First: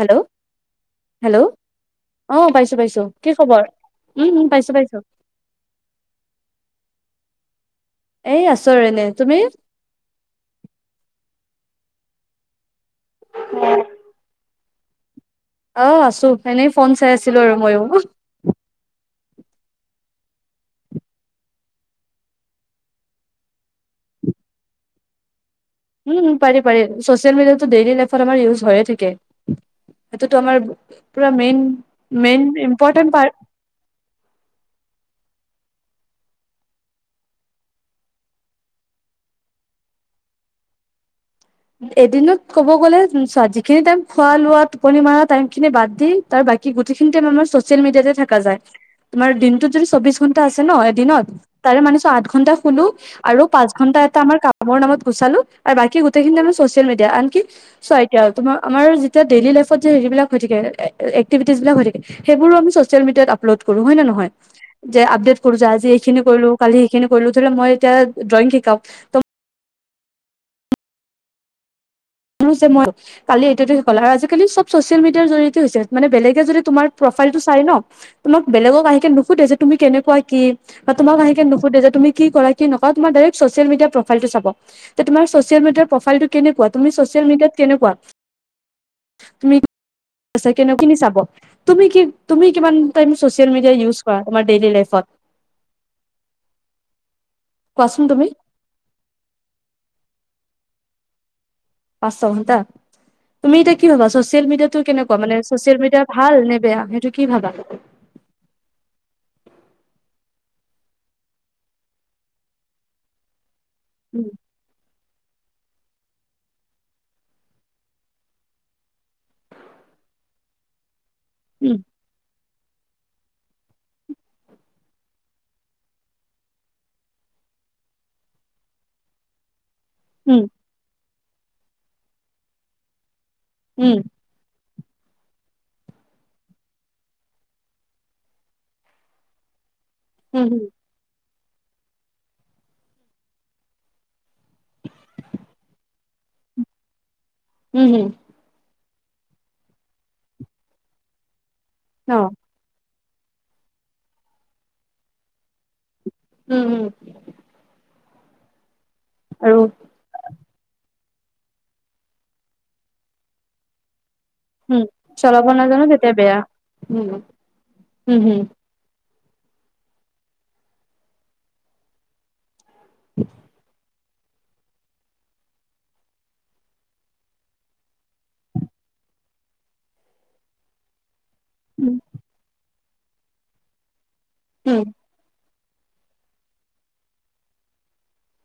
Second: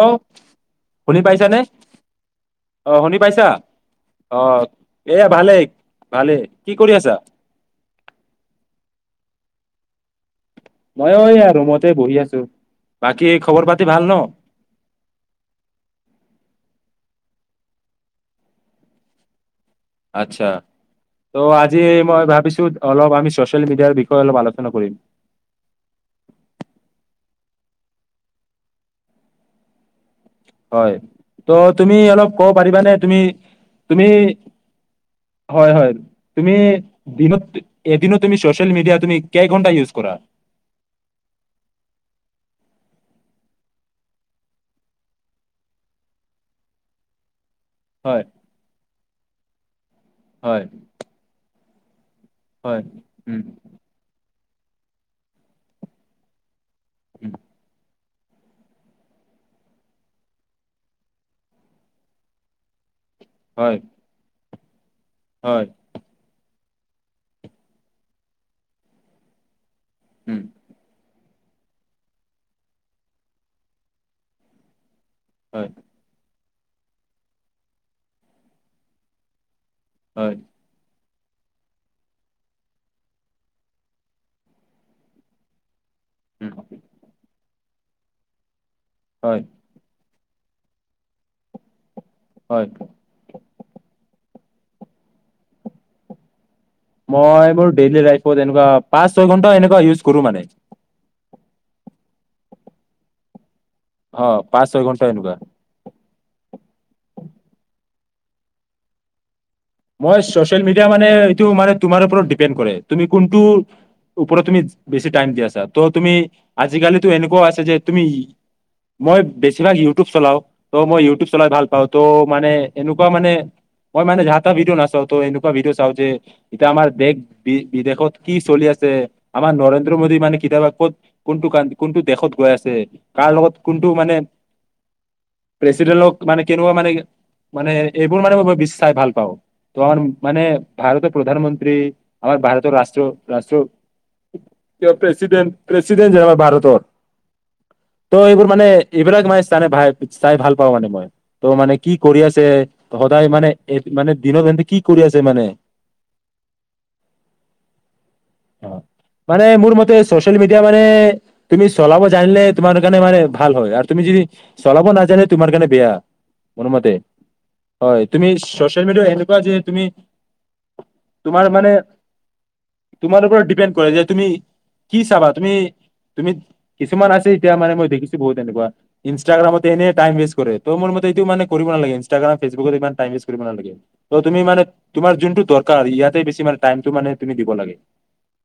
Hello hello পাইছানে অ পাইছো অ পাইছো শুনি কি পাইছা খবৰ উম অ উম পাইছো পাইছো এয়া ভালে ভালে কি কৰি আছা? এই আছো আৰু এনেই। তুমি? মইও এইয়া ৰুমতে বহি আছো। বাকী খবৰ পাতি ভাল ন? আহ আছো, এনেই ফোন চাই আছিলো আৰু মইো। আচ্ছা, ত' আজি মই ভাবিছো অলপ আমি চচিয়েল মিডিয়াৰ বিষয়ে অলপ আলোচনা কৰিম। উম, পাৰি পাৰি চচিয়েল মিডিয়াতো ডেইলি লফত আমাৰ ইউজ হৈয়ে থাকে। সেইটোতো আমাৰ হয়, পুৰা মেইন ত' তুমি অলপ মেইন ক'ব পাৰিবানে ইম্পৰ্টেণ্ট তুমি পাৰ্ট তুমি। হয় হয়, তুমি দিনত এদিনত তুমি চোচিয়েল মিডিয়া তুমি কেই ঘন্টা ইউজ কৰা। এদিনত ক'ব গ'লে যিখিনি টাইম খোৱা লোৱা টোপনি মৰাা টাইম খিনি বাদ দি তাৰ বাকি গোটেইখিনি টাইম আমাৰ। চচিয়েল মেডিয়াতে হয় থকা যায়। যদি চৌবিশ ঘন্টা আছে হয় ন এদিনত। তাৰে মানে চ। আঠঘণ্টা হয় শুলো উম আৰু পাচঁঘটা। কামৰ নামত গুচালো আৰু বাকী। আঁ। চচিয়েল মিডিয়াৰ। উম তোমাৰ আমাৰ যেতিয়া ডেইলি লাইফত যে হেৰিবলাক হৈ থাক এক্টিভিটিজিলাক হৈ থাকে সেইবোৰো আমি। চচিয়েল মিডিয়াৰ তআপলোড কৰো হয় নহয়? যে, আপডেট কৰোছ হয় আজ এইখিনি কলো। কালি সেইখিনি কৰিলোঁ, ধৰিলও মই এতিয়া ড্ৰয়িং শিকাও ত'। হম। ম যে মই কালি এইটোতে শল আৰু আজিকালি চব। মিডিয়াৰ জৰিয়তে হয় হৈছোনে বেলেগে যদি। তোমাৰ প্ৰফাইলতটো চাই ন, তোমাক বেলেগক আহিকে নোসুধে। তুমি কেনেকুৱা হয় কি। তোমাকাহে নুধে যে তুম কি কৰা কি নকৰা, তোমাৰ ডৰেক্ ছ'চিয়েল মডিয়াৰ প্ৰফাইলটো চাব তমাৰ ছ'চিয় মিডিয়াৰ। প্ৰফাইলটো উম কেনেকুৱা তুমি। কেনেকুৱা। হয়। কেনে কিনি চাব তুমি কি। তুমি হয় কিমান। চচিয়েল মেডিয়া ইউজ কৰা, ডুলি লাইফত? মই মোৰ ডেইলি কোৱাচোন তুমি লাইত এনেকুৱা পাঁচ ছয় ঘন্টা একুৱ ইউজ কৰো মানে। [unintelligible] তুমি এতিয়া ভবা, অ ছচিয়েল পাঁচ মিডিয়াতটো ছয় ঘন্টা কেনেকুৱ এনেকুৱা মানে ছচিয়েল মিডিয়াৰ। ভাল নে বেয়া সেইটো কি ভাবা তাক। মচ মিয় মানে ম তাৰৰতোন [unintelligible] উম ওপৰত তুমি বেছি টাইম দি আছা, ত' তুমি আজিকালিতো এনেকুৱাও আছে যে, তুমি মই বেছিভাগ ইউটিউব চলাও, ত মই ইউটিউব চলাই ভাল উম পাওঁ, ত' মানে এনেকুৱা মানে, মই মানে ঝা এটা ভিডিঅ' নাচাও, তো এনেকুৱা ভিডিঅ' চাওঁ যে এতিয়া আমাৰ দেশ, বি বিদেশত কি চলি আছে আমাৰ নৰেন্দ্ৰ নৰেন্দ্ৰ মোদী মানে উম কেতিয়াবা ক'ত কোনটো কা, কোনটো দেশত গৈ আছে। [unintelligible] কাৰ লগত কোনটো মানে উম প্ৰেচিডেণ্টক মানে, কেনেকুৱা মানে, মানে এইবোৰ মানে মই চাই ভাল পাওঁ। ত' মানে উম ভাৰতত প্ৰধানমন্ত্ৰী আমাৰ ভাৰতৰ ৰাষ্ট্ৰীয়, ৰাষ্ট্ৰীয়, প্ৰেচিডেণ্ট, প্ৰেচিডেণ্ট যে আমাৰ ভাৰতৰ উম হুম ত' এইবোৰ মানে এইবিলাক মানে, চাই ভ, চাই ভাল পাওঁ মানে মই। তো মানে কি অ কৰি আছে সদায় মানে এ, মানে দিনত সিহঁন্তে কি কৰি আছে মানে? উম! উম! অ'! মানে, আৰু মোৰ মতে, চচিয়েল মিডয়া মানে তুমি চলাব জানিলে, তোমাৰ কাৰণে মানে ভাল হয়, আৰু তুমি যদি উম চলাব নাজানে, চলাব তোমাৰ কাৰণে নাজানো বেয়া। তেতিয়া মোৰোমতে, উম হয় উম তুমি হুম চচিয়েল মিডিয়া এনেকুৱা যে তুমি, তোমাৰ মানে তোমালোকৰ ডিপেণ্ড কৰে যে তুমি কি চাবা, কিছুমান আছে, এতিয়া মানে মই দেখিছো বহুত এনেকুৱা, ইনষ্টাগ্ৰামত মানে, এনেই টাইম ৱেষ্ট কৰে, ত' মোৰ মতে মানে [unintelligible] কৰিব নালাগে, ইনষ্টাগ্ৰাম ফেচবুত ইমান। টাইমপাছ কৰিব নালাগে। তো তুমি মানে, উম তোমাৰ যোনটো দৰকাৰ ইয়াতে বেছি মানে, টাইমটো মানে তুমি দিব লাগে।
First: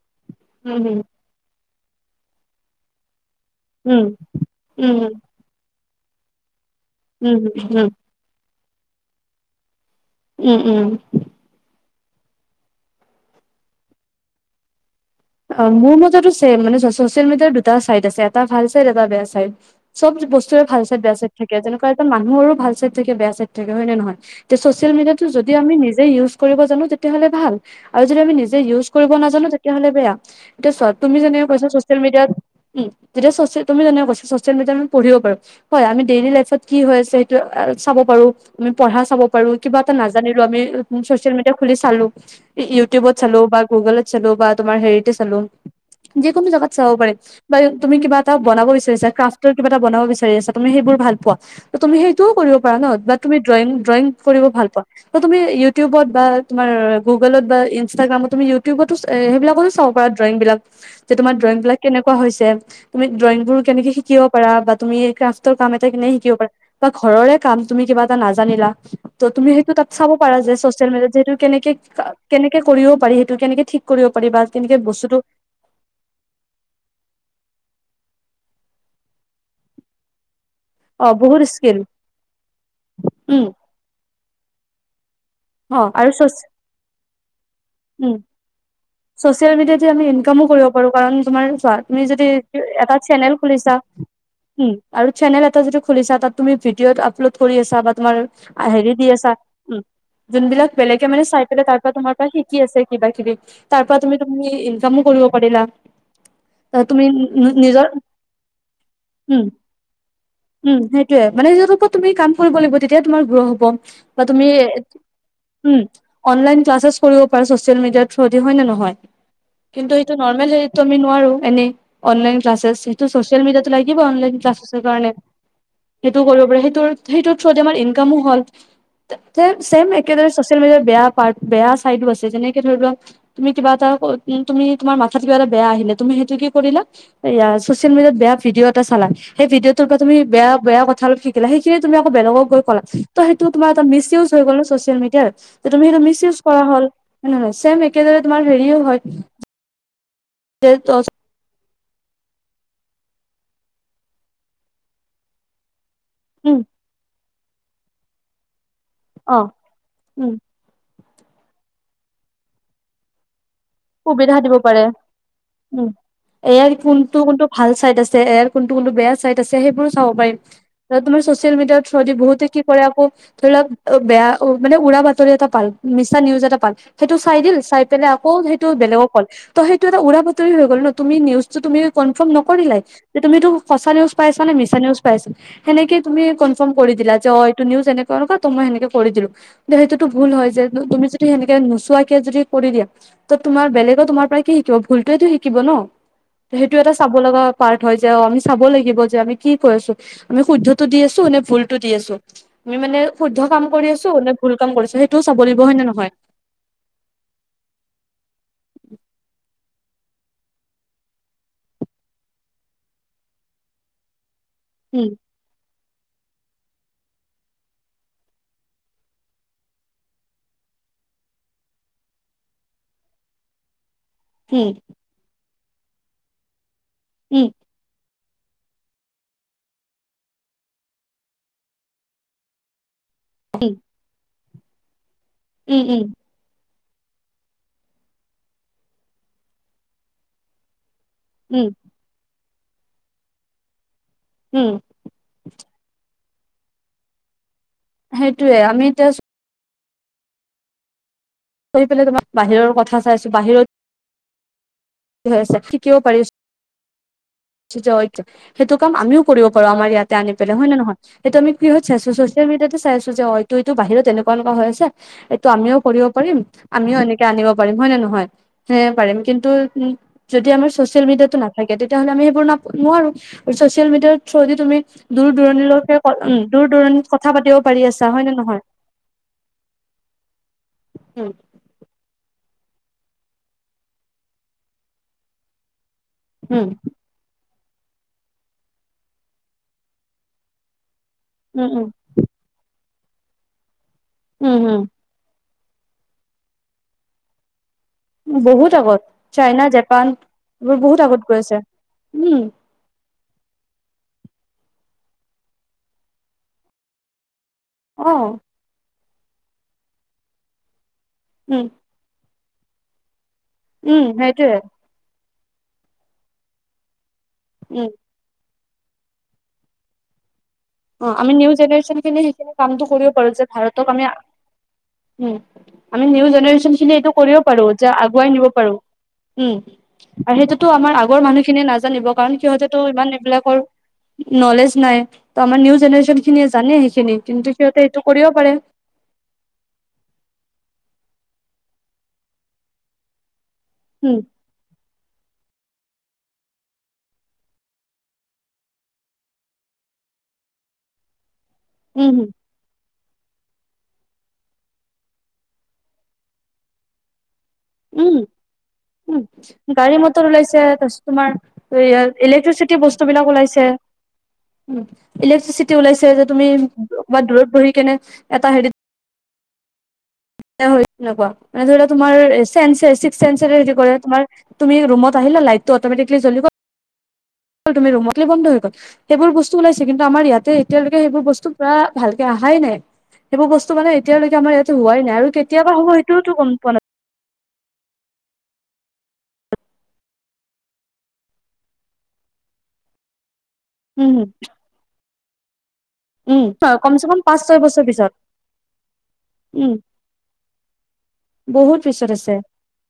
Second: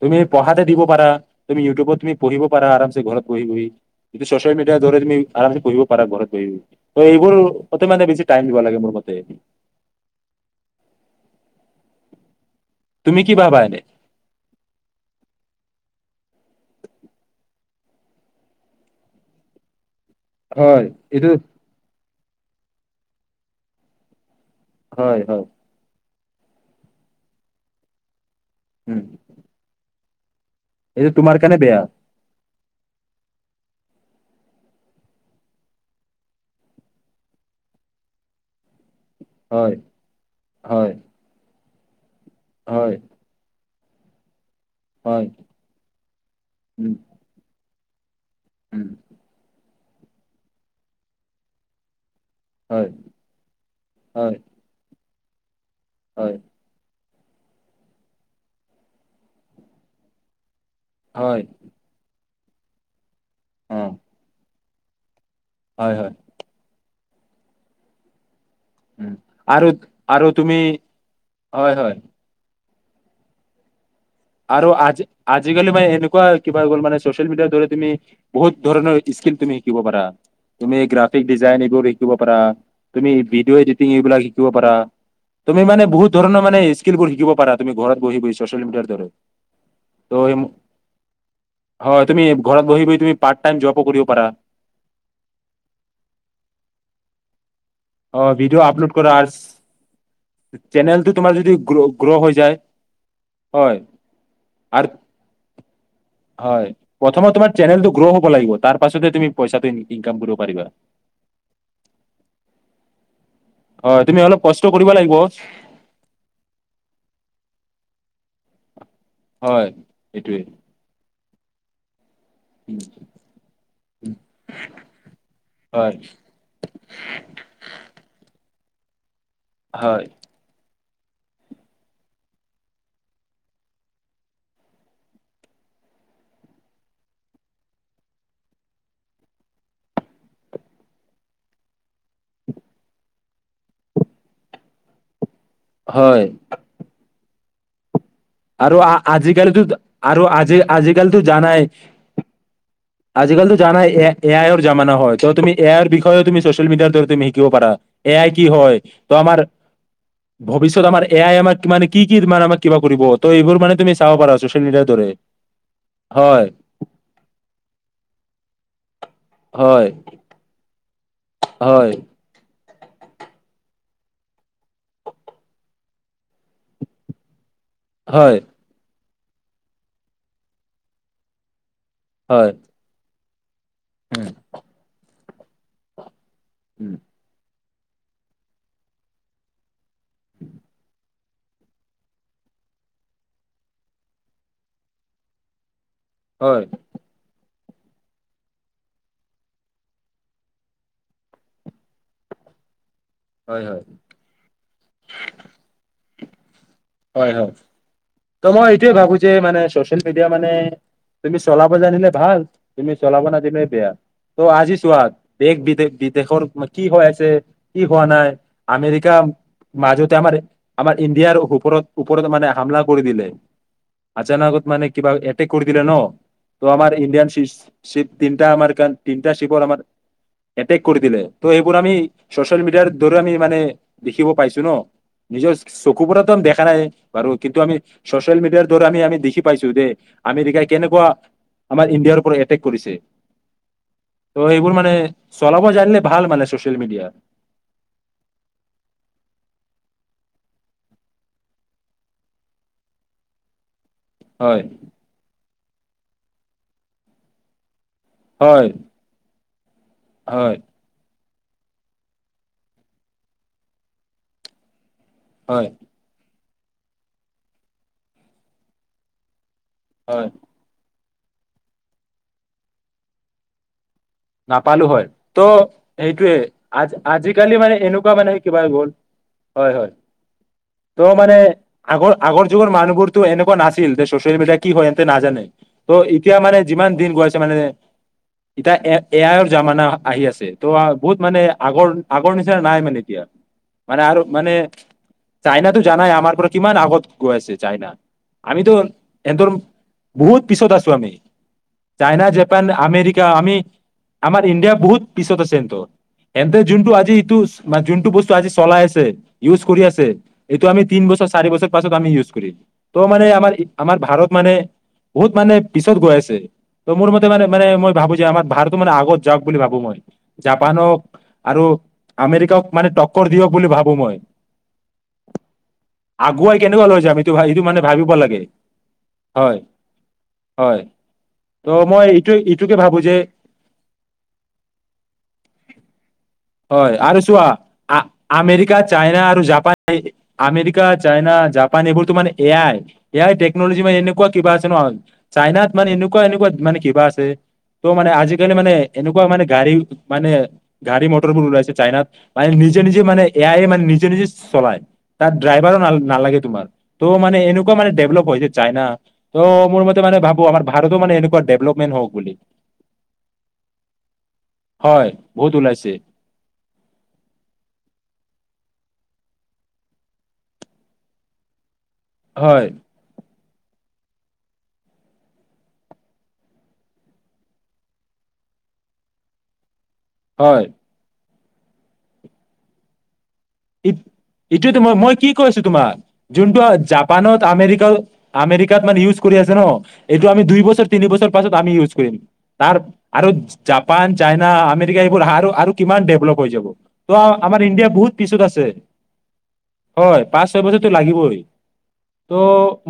তুমি পঢ়াতে উম দিব উম পাৰা। তুমি ইউটউবত, তুমি পঢ়িব পাৰা, আৰামছে ঘৰত। বহি বহি। উম এতিয়া চ'চিয়েল মিডিয়াৰ উম জৰিয়তে তুমি আৰামচে পঢ়িব পৰা ঘৰতে। ত এইবোৰ উম উম উম মতে মানে বেছি টাইম দিব লাগে। মোৰ মতে। উম! উম! তুমি কি ভাবা এনেই? অঁ মোৰ মতেতো চে মানে ছচিয়েল মিডিয়াৰ দুটা চাইড আছে এটা ভাল চাইড এটা বেয়া চাইড। চব বস্তুৰে ভাল হয় চাইড বেয়া এইটো চাইড থাকে যেনেকুৱা মানুহৰ ভাল চাইড থাকে বেয়া চাইড থাকে হয় নে নহয় ছচিয়েল হয় মিডিয়াটো হয় যদি আমি নিজে ইউজ কৰো কৰিব জানো তেতিয়া হ'লে ভাল আৰু যদি আমি নিজে নিযে ইউজ উম কৰিব নাজানো তেতিয়াহ'লে বেয়া। [unintelligible] এতিয়া চোৱা এইটো তুমি তোমাৰ যেনেকে কাৰণে কৈছা বেয়া ছচিয়েল মিডিয়াত উম যেতিয়া চছিয়েল মিডিয়াত তুমি যেনেকৈ কৈছা ছচিয়েল মিডিয়াত আমি পঢ়িব পাৰো হয় আমি ডেইলি লাইভত কি হৈ আছে সেইটো চাব পাৰো পঢ়া চাব পাৰো হয় কিবা এটা নাজানিলো আমি হয় চছিয়েল মিডিয়া খুলি চালো হয় ইউটিউবত চালো বা গুগলত চালো বা তোমাৰ ত হয় চালো যিকোনো জেগাত চাব উম পাৰে বা তুমি কিবা এটা বনাব উম বিচাৰিছা ক্ৰাফ্ট কিবা এটা বনাব বিচাৰি আছা তুমি সেইবোৰ ভালপোৱা ত' তুমি সেই সেইটো কৰিব পাৰা হয় ন বা তুমি ড্ৰয়িং ড্ৰয়িং হয় কৰিব ভাল পোৱা ত তুমি ইউ ইউটিউবত বা হয় তোমাৰ গুগলত বা ইনষ্টাগ্ৰামত তুমি ইউটিউবতো সেইবিলাকতো চাব পাৰা ড্ৰয়িং বিলাক। যে তোমাৰ হয় ড্ৰয়িং বিলাক কেনেকুৱা হৈছে। তুমি ড্ৰয়িং বোৰ অ কেনেকে শিকিব পাৰা বা। তুমি কাৰ্ফ ত কাম এটা হয় হয় কেনেকৈ শিকিব পাৰা। বা ঘৰৰে কাম তুমি কিবা এটা নাজানা। নাজানিলা উম। ত' তুমি তাত আৰু সেইটো চাব আৰু পাৰা চে তুমি চছিয়েল মিডিয়াত যে সেইটো কেনেকে হয় কি হয় কেনেকে কৰিব পাৰি সেইটো কেনেকে ঠিক কৰিব পাৰিব বা। আৰু কেনেকে আজা বস্তুটো আজিকালি বা এনেকুৱা কিবা হৈ গ'ল মানে চচিয়েল মিডিয়াৰ দৰে। তুমি বহুত ধৰণৰ স্কিল তুমি শিকিব পাৰা। তুমি অ গ্ৰাফিক বহুত ডিজাইন স্কিল এইবোৰ শিকিব পাৰা তুমি উম ভিডিঅ' এডিটিং এইবিলাক শিকিব পাৰা। তুমি অ মানে বহুত আৰু চ ধৰণ মানে স্কিলবোৰ শিকিব পাৰা তুমি ঘৰত উম বহি বহি চচিয়েল মেডিয়াৰ দৰে। চচিয়েল মেডিয়াতে আমি ত' ইনকামো কৰিব পাৰো, কাৰণ তোমাৰ চোৱা, হয় তুমি ঘৰত বহি এটা বহি তুমি চেনেল পাৰ্ট টাইম খুলিছা, জবো কৰিব পাৰা আৰু চেনেল এটা যদি খুলিছা, তাত তুমি ভিদিঅ আপলোড কৰি। আছা তোমাৰ অ ভিডিঅ' আপলোড হেৰি দি কৰা আৰু আছা, উম, যোনবিলাক বেলেগে চেনেলটো মানে তোমাৰ চাই যদি পেলাই গ্ৰ তাৰ পৰা তোমাৰ গ্ৰ' পৰা হৈ যায় শিকি আছে কিবা কিবি। হয় তাৰ পৰা তুমি তুমি আৰু ইনকামো কৰিব পাৰিলা। হয় ত তুমি প্ৰথমত তোমাৰ নিজৰ, চেনেলটো গ্ৰ' হ'ব লাগিব তাৰ পাছতে তুমি পইচাটো ইনকাম কৰিব পাৰিবা সেইটোৱে। মানে নিজৰ ওপৰত তুমি কাম কৰিব লাগিব। তোমাৰ। হয় বা অলপ তুমি, কষ্ট কৰিব লাগিব উম, অনলাইন ট্ৰাঞ্চলেছ কৰিব পাৰে চচিয়েল মেডিয়াত। হয় নে নহয়? হয় কিন্তু সেটো এইটোৱে নৰ্মেল হেৰিটো আমি নোৱাৰো। এ। অনলাইন ক্লাচেছ, সেইটো ছ'চিয়েল মিডিয়াটো লাগিব অনলাইন ক্লাচেছৰ কাৰণে। হয় সেইটো কৰিব পাৰি সেইটো সেইটোৰ থ্ৰদি আমাৰ ইনকামো হ'ল। চে চেম হয় একেদৰে চচিয়েল মেদিয়া। বেয়া পাৰ্ট বেয়া চাইডো আছে, যেনেকে ধৰি লোৱা। তুমি কিবা এটা তুমি তোমাৰ মাথাত কিবা এটা বেয়া আহিলে, তুমি সেইটো কি কৰিলা এইয়া ছচিয়েল মিডিয়াত বেয়া ভিডিঅ এটা চালা। সেই ভিডিঅ'টোৰ পৰা তুমি বেয়া বেয়া কথা অলপ শিকিলা। সেইখিনিয়ে তুমি আকৌ বেলেগক গৈ কলা, ত সেইটো তোমাৰ এটা মিছ ইউজ হৈ গ'ল ন ছ'চিয়েল মিডিয়াৰ। তুমি সেইটো মিছ ইউজ কৰা হল। হয় নহয়? ছেম একে। আ আ আজিকালিটো ত। আৰু আজি যে আজিকালিটো জানাই। আজিকালিতো জানাই, এ আই ৰ জামানা হয়। ত' তুমি এ ৰ বিষ। তই তুমি উম চচিয়েল মেদিয়াৰ দৰে তুমি। শিকিব পাৰ, এ আই কি হয়? ত আমাৰ অ উম ভৱিষ্যত আমাৰ। এ আই আমাক কিমান কি কি ত মানে আমাক কিবা কৰিব। ত এইবোৰ। মানে তুমি চাব পাৰা সুবিধা দিব ছচিয়েল পাৰে। মিডিয়াৰ দৰে উ হয়, এ আইৰ কোনটো কোনটো ভাল চাইড আছে এ আইৰ? কোনটো কোনটো বেয়া চাইট আছে হয়, সেইবোৰো চাব পাৰিম। এতিয়া তুমি চচিয়েল মেদিয়া হয়, থ্ৰয়েদি বহুত। কি কৰে আকৌ, ধৰি লওক বেয়া মানে উৰা বাতৰি এটা পাল, মিছা নিউজ এটা পাল, সেইটো চাই দিল। চাই পেলাই আকৌ। হয়, বেলেগক কল। ত সেইটো এটা উৰা বাতৰি হৈ গ'ল ন। তুমি নিউজটো তুমি। কনফ্ম হয়, নকৰিলাই। তে তুমিটো। সঁচা নিউচ উম, পাইছা নে মিছা নিউচ পাইছে? সেনেকে তুমি কনফ্ম উম, কৰিদিলা যে অঁ নিউজ এনেকুৱা এনেকুৱা ত মই সেনেকে কৰি দিলো, ত সেইটোত ভুল হয় যে তুমি যে সেনেকে নোচোৱাকে যদি কৰি দিয়ে ত তোমাৰ বেলেগৰ তোমাৰ পৰা কি শিকিব ভুলটোয়েতো শিকিব ন। হয়, সেইটো এটা চাব লগা পাৰ্ট হয় যে অ আমি চাব লাগিব যে আমি কি কৰি আছো আমি শুদ্ধতটো দি আছো নে ভুলটো দি আছো, আমি মানে শুদ্ধ কাম হয়, হয়, কৰি আছো নে ভুল কাম কৰিছো? সেইটোও চাব লাগিব হয় নে নহয়? হয় হয়। ত মই এইটোয়ে ভাবো যে মানে মডিয়া মানে তুমি চলাব জানিলে ভাল তুমি চলাব নাজিলে বেয়া। ত আজি চোৱা উম দেশ বিদেশ বিদেশৰ কি হৈ আছে কি হোৱা নাই আমেৰিকা মাজতে আমাৰ আমাৰ ইণ্ডিয়াৰ ওপৰত ওপৰত মানে হামলা কৰি দিলে। অচানকত উম মানে কিবা কৰি দিলে ন। ত' আমাৰ উম ইণ্ডিয়ানচিপ তিনিটা আমাৰ তিনিটা শিপৰ আমাৰ এটেক কৰি দিলে ত এইবোৰ আমি চচিয়েল মিডিয়াৰ দৰে আমি মানে উম দেখিব পাইছো। চুন নিজৰ উম চকু উম পৰা দেখা নাই বাৰু কিন্তু আমি চচিয়েল মিডিয়াৰ দৰে আমি আমি দেখি পাইছো দ আমেৰিকাই কেনেকুৱা উম আমাৰ ইণ্ডিয়াৰ পৰা এটেক কৰিছে। ত' উম এইবোৰ মানে চলাব জানিলে ভাল মানে ছচিয়েল মিডিয়া। সেইটোয়ে আমি এতিয়া কৰি পেলাই তোমাক বাহিৰৰ কথা চাইছো বাহিৰত হয়। ছে কি কিয় পৰিছে হয় সেইটো কাম আমিও কৰিব প আমাৰ ইয়াতে আনি পেলে হয় নে নহয়। সেইটো আমি কিহত চাইছো চচিয়েল মিডিয়াতে চাইছো যে অ এই বাহিৰত এনেকুৱাকুৱা হৈ আছে এইটো হয় আমিও কৰিব পাৰিম। আমিও এনেকে আনিব পাৰিম হয় নে নহয় সে পাৰিম কিন্তু উম হয় যদি আমাৰ চছিয়েল মেডিয়া নাথাকে তেতিয়াহলে আমি সেইবোৰ নোৱাৰো। মিডিয়াৰ থ্ৰুদি তুমি নাপালো হয় দূৰ ত' দূৰণিলৈকে সেইটোৱে উম দূৰ আ দূৰণিত কথা পাতিব আজিকালি মানে পাৰি আছা এনেকুৱা হয় মানে নে কিবা নহয় গ'ল হয় হয় ত' উম মানে আগৰ আগৰ আগৰ যুগৰ মানুহবোৰতো এনেকুৱা নাছিল যে চচিয়েল মিডিয়া কি হয় সিহঁতে নাজানে। ত' এতিয়া মানে উম যিমান দিন গৈ আছে মানে এতিয়া এ এ আইৰ জামানা আহি আছে ত বহুত মানে উম উম আগৰ আগৰ নিচিনা নাই মানে এতিয়া মানে আৰু মানে উম উম চাইনাতো জানাই আমাৰ পৰা কিমান আগত গৈ আছে চাইনা আমিতো বহুত আগত সিহঁতৰ চাইনা জাপান বহুত পিছত এইবোৰ আছো বহুত আমি আগত গৈ আছে চাইনা উম জাপান আমেৰিকা কা আমি আমাৰ ইণ্ডিয়া বহুত পিছত আছে কিন্তু এন্তে যোনটো আজি এইটো মানে যোনটো অ বস্তু আজি চলাই আছে ইউজ কৰি আছে এইটো আমি তিন বছৰ চাৰি উম বছৰ পাছত আমি ইউজ কৰিম ত' মানে আমাৰ আমাৰ উম ভাৰত সেইটোয়ে মানে বহুত মানে পিছত গৈ আছে ত মোৰ মতে ত মানে উম মই ভাবো যে আমাৰ ভাৰতো মানে আগত যাওক বুলি ভাবো মই জাপানক অ আমি নিউ আৰু জেনেৰে্যন খিনি সেইখিন আমেৰিকাক কামটো মানে কৰিব টক্কৰ পাৰো যে দিয়ক বুলি ভাৰতক ভাবো আমি মই উম আমি নিউ আগুৱাই জেনেৰে্যন কেনেকুৱা খিনি লৈ এইটো যাম কৰিব পাৰো মানে যে ভাবিব আগুৱাই লাগে নিব পাৰো উম হয় আৰু সেইটোতো হয় আমাৰ আগৰ মানুহখিনিয়ে ত' মই নাজানিব এইটো কাৰণ এইটোকে সিহঁতে ভাবো ইমান যে এইবিলাকৰ নলেজ নাই। ত আমাৰ নিউ জেনেৰেশ্যন খিনিয়ে জানে হয় সেইখিনি আৰু চোৱা কিন্তু সিহঁতে এইটো কৰিব পাৰে আমেৰিকা চাইনা আৰু জাপান আমেৰিকা চাইনা জাপান এইবোৰ তো মানে এয়াই এ য়াই মান উম এনেকুৱা কিবা হয়ছেন চাইনাই মানে এনেকুৱা এনেকুৱা মানে কিবা আছে ত' মানে আজি আজিকালি মানে এনেকুৱা মানে গাড়ী মানে গাড়ী মটৰবোৰ ওলাইছে চাইনাত উম মানে নিজে নিজে মানে এয়াই মানে নিজে নিজে চলাই তাত ড্ৰাইভাৰ ন নালাগে তোমাৰ ত' মানে এনে কুৱা মানে উম ডেভলপ হৈছে চাইনা উম ত মোৰ গাড়ী মতে মানে মটৰ ভাবো ওলাইছে আমাৰ ভাৰতো তাৰপিছত মানে তোমাৰ এনেকুৱা ডেভলপমেণ্ট হওক বুলি চে হয় বহুত ইলেকট্ৰিচিতি ওলাইছে যে তুমি দূৰত পঢ়ি কিনে এটা হাৰি। হৈ নকোৱা মানে ধৰি লক। তোমাৰ হয় চেনচিছীকচেনছ। হে তোমাৰ তুমি ৰুমত আহিলা লাইটটো অটমেটিকলি জ্বলিব। তুমি ৰুমক বন্ধ গল সেইবোৰ বস্তু ওলাই। কিন্তুআমাৰ ইয়াতে হয় এতিয়ালৈকে সেইবোৰ বস্তু। পৰা ভালকে অহাই নাই। সেইবোৰ বস্তু ই মানে এতিয়ালৈকে আমাৰ ইয়াতে ইটোৱেটো মই হোৱাই মই নাই কি আৰু কৈ আছো কেতিয়াবা হ'ব তোমাক সেইটোওতো গম যোনটো পোৱা নাই জাপানত আমেৰিকা। আমেৰিকাত মানে ইউজ কৰি আছে ন এইটো আমি দুই বছৰ তিনি বছৰ পাছত আমি ইউজ কৰিম তাৰ আৰু। জাপান উম হম চাইনা আমেৰিকা। আৰু। কিমান ডেভেলপ উম হৈ যাব কমচে ত কম পাঁচ ছয় আমাৰ বছৰ ইণ্ডিয়া বহুত। পিছত আছে উম হয় পাঁচ ছয় বছৰো লাগিবই বহুত পিছত ত' আছে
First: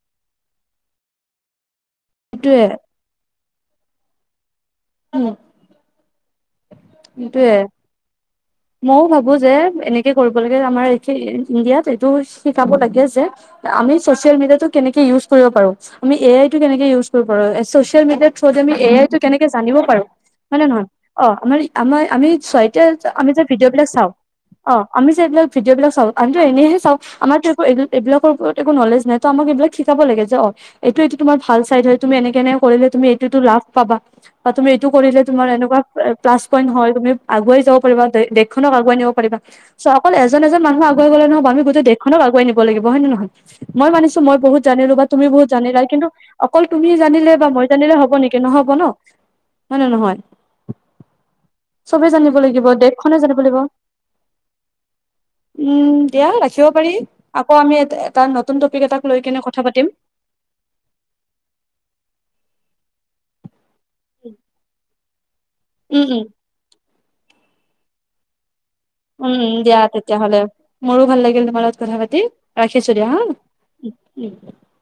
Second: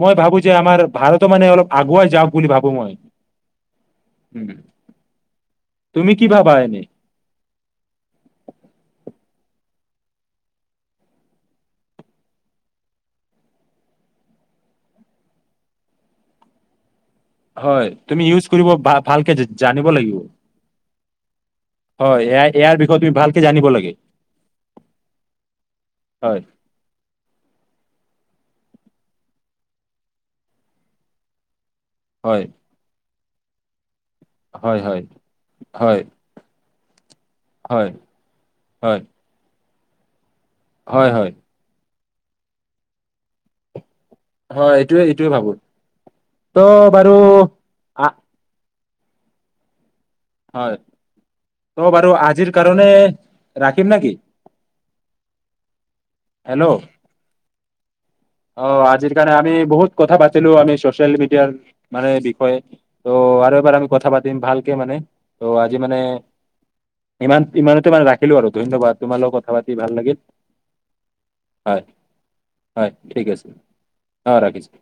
মই ভাবো যে আমাৰ ভাৰতৰ মানে অলপ আগুৱাই যাওক বুলি সেইটোয়ে ভাবো মই। উম। উম তুমি কি ভাবা এনেই। সেইটোয়ে ময়ো ভাবো যে এনেকে কৰিব লাগে আমাৰ ইণ্ডিয়াত এইটো শিকাব লাগে যে আমি চছিয়েল মেডায়েটো কেনেকে ইউজ্ কৰিব পাৰোঁ আমি এ আইটো কেনেকে ইউজ কৰি। হয় চচিয়েল তুমি মিডিয়াৰ ইউজ থ্ৰ কৰিব আমি এ ভা- আই টো ভালকে কেনেকে জা- জানিব পাৰো লাগিব হয় নে নহয় অ আমাৰ। আমাৰ হয় আমি এ চোৱা ইয়াৰ এতিয়া বিষয়ে তুমি আমি ভালকে যে জানিব ভিডিঅ' বিলাক লাগে চাও অ আমি যে এইবাক ভিডিঅ' বিলাক চাওঁ আমিো হয় এনেহে চাও আমাৰ এই এইবিলাকৰ। একো নলেজ নাই ত আমাক এইবিলাক শিকাব লাগে যে অ এইটো এইটো তোমাৰ ভাল। তুমি এনেকে হয় এনেকে কৰিলে তুমি। টো লাভ পাবা। তুমি হয় এইটো হয় কৰিলে তুমাৰ এনেকুৱা হয় পাল্লাচ। কয় নহয় তুমি আগুৱাই যাব হয় পাৰিবা দেশখনক আগুৱাই হয় নিব পাৰিবা। অকল এজ। এজন মানুহ হয় আগুৱাই গলে হয় নহব আমি গোটেই দেশ। খন আগুৱাই নিব লাগিব হয় নে নহয় মই মানি। মই বহুত হয় জানিলো এইটোৱে বা তুমি এইটোৱে বহুত ভাবো জানিলা কিন্তু ত' অকল তুমি বাৰু জানিলে বা মই জানিলে আ হব নেকি নহব ন। হয় নে নহয়। হয়। ত' চবে বাৰু জানিব আজিৰ লাগিব কাৰণে দেশখনে জানিব লাগিব ৰাখিম নেকি উম দিয়া ৰাখিব হেল্ল' পাৰি আ। ক আমি। এটা নতুন অ টপিক এটাক আজিৰ লৈ কাৰণে কেনে আমি কথা পাতিম বহুত কথা পাতিলো আমি চচিয়েল মিডিয়াৰ মানে বিষয়ে। তো আৰু এবাৰ আমি। কথা পাতিম ভালকে মানে ত' আজি মানে। উম উম ইমান ইমানতে মানে ৰাখিলো আৰু। ধন্যবাদ তোমাৰ লগত উম কথা পাতি দিয়া ভাল লাগিল তেতিয়াহলে, মোৰো ভাল লাগিল তোমাৰ লগত হয় কথা পাতি, হয় ৰাখিছো দিয়া। হা ঠিক আছে উম উম। অ ৰাখিছো।